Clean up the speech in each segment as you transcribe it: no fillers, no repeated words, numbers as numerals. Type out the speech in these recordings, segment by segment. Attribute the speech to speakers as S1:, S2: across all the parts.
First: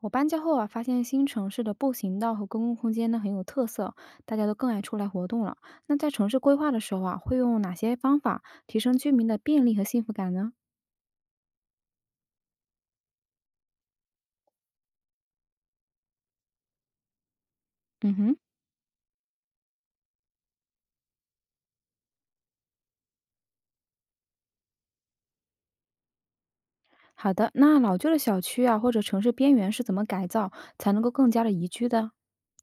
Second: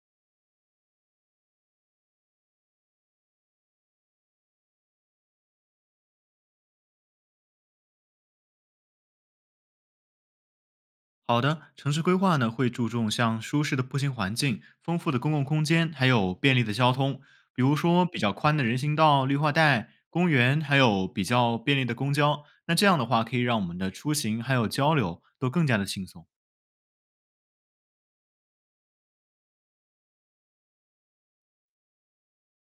S1: 我搬家后啊，发现新城市的步行道和公共空间呢很有特色，大家都更爱出来活动了。那在城市规划的时候啊，会用哪些方法提升居民的便利和幸福感呢？
S2: 好的，城市规划呢会注重像舒适的步行环境、丰富的公共空间，还有便利的交通，比如说
S1: 嗯
S2: 比较
S1: 哼，
S2: 宽的人行道、绿化带、公园，还有比较便利的公交。那这样的话，可以让我们的出行还有交流都更加的轻松。
S1: 好的。那老旧的小区啊，或者城市边缘是怎么改造才能够更加的宜居的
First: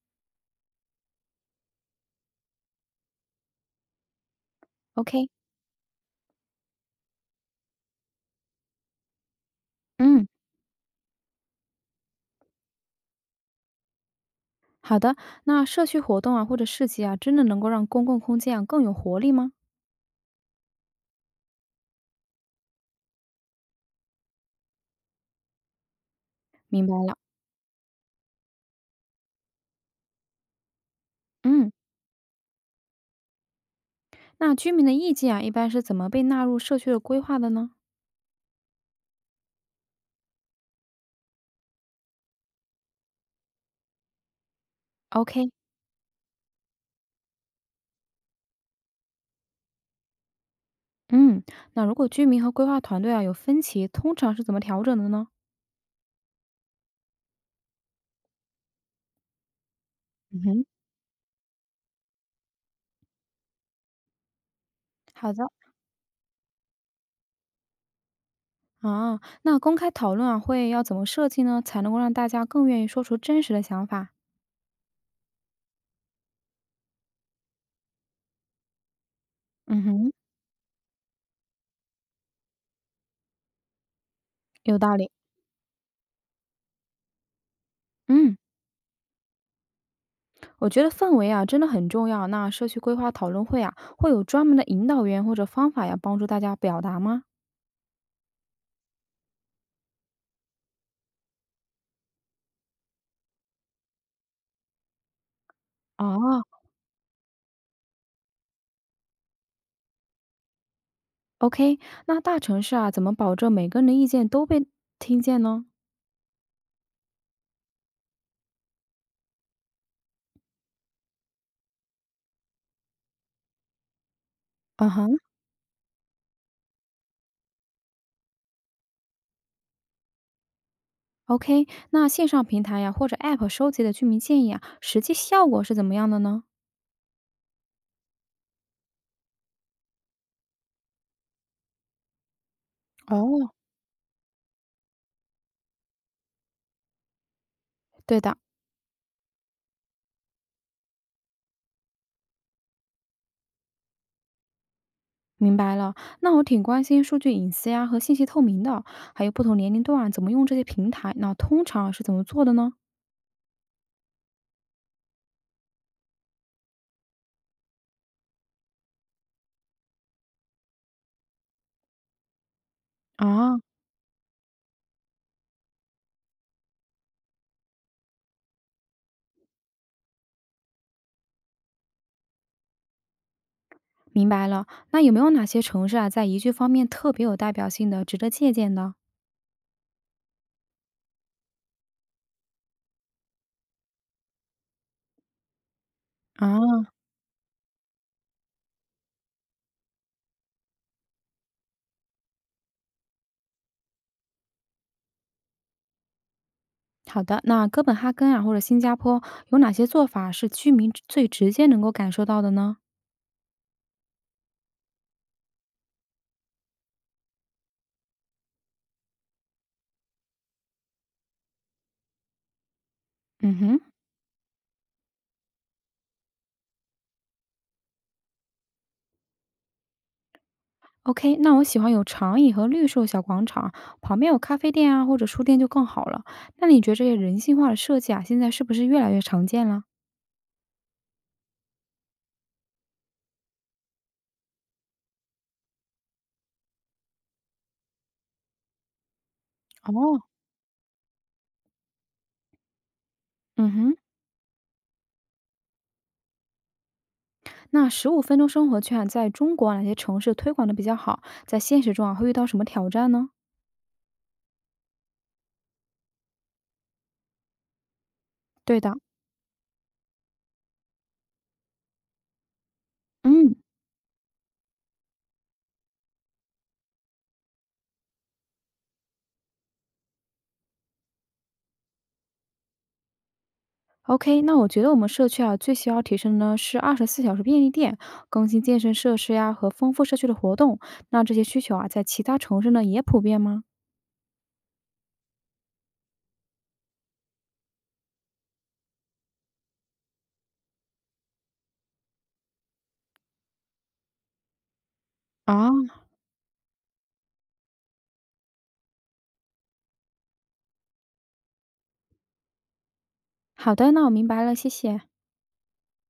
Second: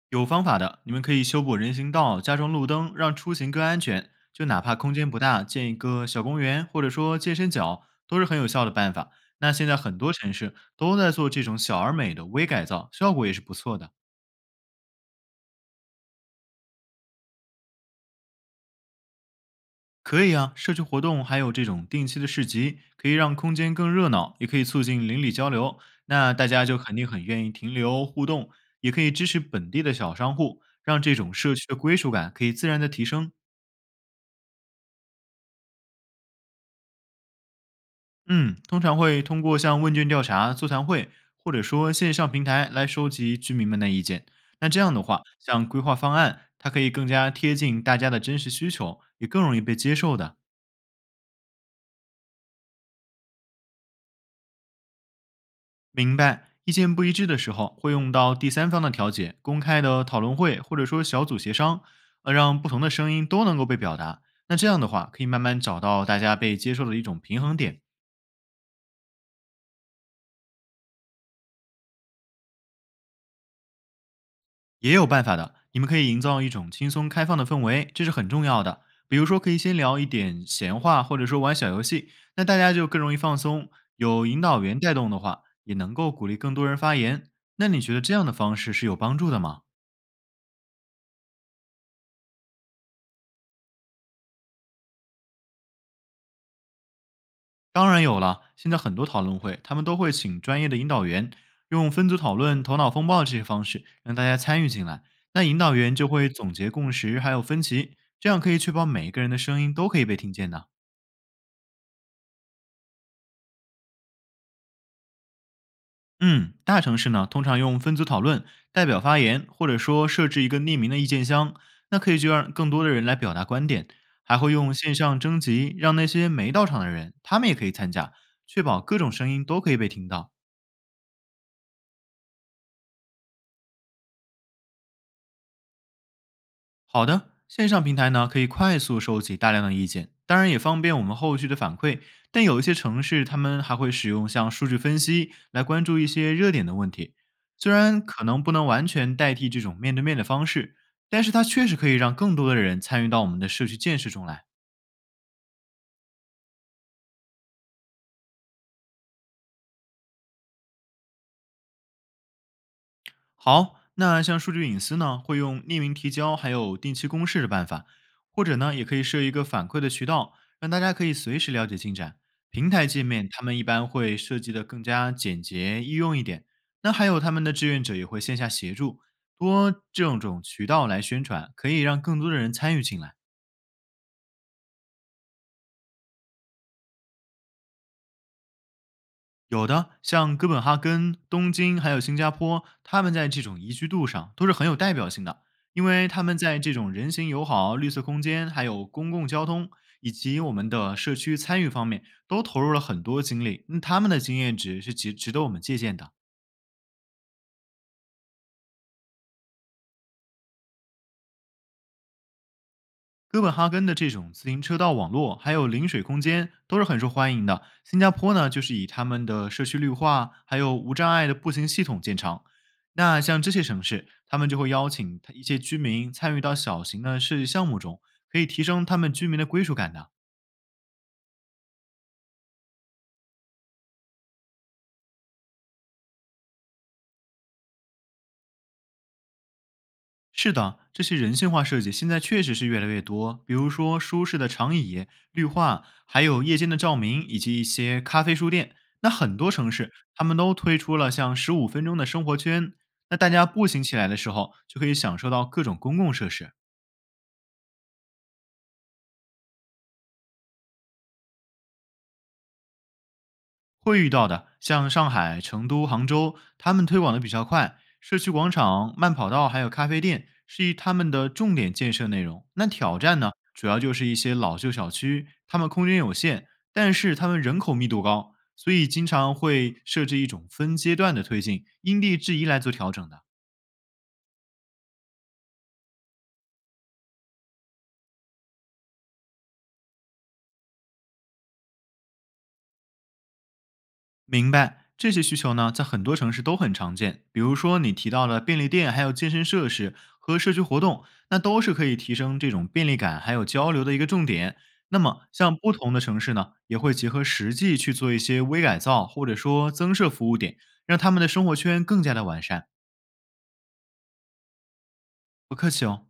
S2: 有方法的，你们可以修补人行道，加装路灯，让出行更安全。就哪怕空间不
S1: ？OK，
S2: 大，建一个小公园或者说健身角，都是很有效的办法。那现在很多
S1: 嗯，
S2: 城市都在做这种小而美的微改造，效果也是不错的。
S1: 好的。那社区活动啊，或者市集啊，真的能够让公共空间啊更有活力吗？
S2: 可以啊，社区活动还有这种定期的市集，可以让空间更热闹，也可以促进邻里交流。那大家就
S1: 明白
S2: 肯定
S1: 了。
S2: 很愿意停留互动，也可以支持本地的小商户，让这种社区
S1: 嗯，
S2: 的归属感可以自然的提升。
S1: 那居民的意见啊，一般是怎么被纳入社区的规划的呢
S2: 嗯，通常会通过像问卷调查、座谈会，或者说线上平台来收集居民们的意见。那这样的话，
S1: ？OK，
S2: 像规划方案，它可以更加贴近大家的真实需求，也更容易被接受的。
S1: 嗯，那如果居民和规划团队啊有分歧，通常是怎么调整的呢？
S2: 明白，意见不一致的时候，会用到第三方的调解、公开的讨论
S1: 嗯
S2: 会，
S1: 哼，
S2: 或者说小组协商，让不同的声音都能够被表达。那这样的话，可以
S1: 好
S2: 慢
S1: 的，
S2: 慢找到大家被接受的一种平衡点，
S1: 啊，那公开讨论啊会要怎么设计呢，才能够让大家更愿意说出真实的想法？
S2: 也有办法的。你们可以营造一种轻松开放的氛围，这是很重要的。比如说，可以先
S1: 嗯
S2: 聊一
S1: 哼，
S2: 点闲话，或者说玩小游戏，那大家就更容易放松。有引导
S1: 有
S2: 员带
S1: 道理。
S2: 动的话，也能够鼓励更多人发言。那你觉得这样的
S1: 嗯，
S2: 方式是有帮助的吗？
S1: 我觉得氛围啊真的很重要。那社区规划讨论会啊会有专门的引导员或者方法要帮助大家表达吗？
S2: 当然有了，现在很多讨论会，他们都会请专业的引导员，用分组讨论、头脑风暴这些方式让大家参与进来。那引导员就会
S1: 哦
S2: 总结共识，还有分歧，这样可以确保每一个人的声音都可以被听见的。
S1: ，OK，那大城市啊怎么保证每个人的意见都被听见呢？
S2: 嗯，大城市呢，通常用分组讨论、代表发言，或者说设置一个匿名的意见箱，那可以就让更多的人来表达观点，还会用
S1: 嗯
S2: 线
S1: 哼。
S2: 上征集，让那些没到场的人，他们也可以参加，确保各种声音都可以被听到。
S1: OK，那线上平台呀，或者 App 收集的居民建议啊，实际效果是怎么样的呢？
S2: 好的，线上平台呢可以快速收集大量的意见，当然也方便我们后续的反馈。但有一些城市，他
S1: 哦，
S2: 们还会使用像数据分析来关注一些热点的问题。虽然
S1: 对
S2: 可
S1: 的，
S2: 能不能完全代替这种面对面的方式，但是它确实可以让更多的人参与到我们的社区建设中来。
S1: 明白了。那我挺关心数据隐私呀和信息透明的，还有不同年龄段怎么用这些平台，那通常是怎么做的呢？
S2: 好，那像数据隐私呢，会用匿名提交还有定期公示的办法，或者呢，也可以设一个反馈的渠道，让大家可以随时了解进展。平台界面他们
S1: 啊，
S2: 一般会设计的更加简洁易用一点，那还有他们的志愿者也会线下协助，多这种种渠道来宣传，可以让更多的人参与进来。
S1: 明白了。那有没有哪些城市啊，在宜居方面特别有代表性的，值得借鉴的？
S2: 有的，像哥本哈根、东京还有新加坡，他们在这种宜居度上都是很有代表性的，因为他们在这
S1: 啊，
S2: 种人行友好、绿色空间、还有公共交通以及我们的社区参与方面，都投入了很多精力。那他们的经验值是值得我们借鉴的。
S1: 好的。那哥本哈根啊，或者新加坡，有哪些做法是居民最直接能够感受到的呢？
S2: 哥本哈根的这种自行车道网络，还有临水空间都是很受欢迎的。新加坡呢，就是以他们的社区绿化，还有无障碍的步行系统见长。那像这
S1: 嗯
S2: 些
S1: 哼。
S2: 城市，他们就会邀请他一些居民参与到小型的设计项目中，可以提升他们居民的归属感的。
S1: OK，那我喜欢有长椅和绿树小广场，旁边有咖啡店啊，或者书店就更好了。那你觉得这些人性化的设计啊，现在是不是越来越常见了？
S2: 是的，这些人性化设计现在确实是越来越多，比如说舒适的长椅、绿化，还有夜间的照明，以及一些咖啡书店。那很多城市
S1: 哦，
S2: 他们都推出了像15分钟的生活圈，那大家步
S1: 嗯
S2: 行起
S1: 哼，
S2: 来的时候就可以享受到各种公共设施。
S1: 那15分钟生活圈啊，在中国啊哪些城市推广的比较好？在现实中啊，会遇到什么挑战呢？
S2: 会遇到的，像上海、成都、杭州，他们推广的比较快，社区广
S1: 对
S2: 场、
S1: 的，
S2: 慢跑道还有咖啡店是一他们的重点建设内容。那挑战呢，
S1: 嗯
S2: 主要就是一些老旧小区，他们空间有限，但是他们人口密度高，所以经常会设置一种分阶段的推进，因地制宜来做调整的。
S1: ，OK，那我觉得我们社区啊，最需要提升的呢是24小时便利店，更新健身设施呀、和丰富社区的活动。那这些需求啊，在其他城市呢也普遍吗？
S2: 明白，这些需求呢，在很多城市都很常见。比如说你提到的便利店，还有健身设施和社区活动，那都是可以提升这种便利感还有交流的一个重点。那么，像不同
S1: 啊、
S2: 的城市呢，也会结合实际去做一些微改造，或者说增设服务点，让他们的生活圈更加的完善。
S1: 好的，那我明白了，谢谢。
S2: 不客气哦。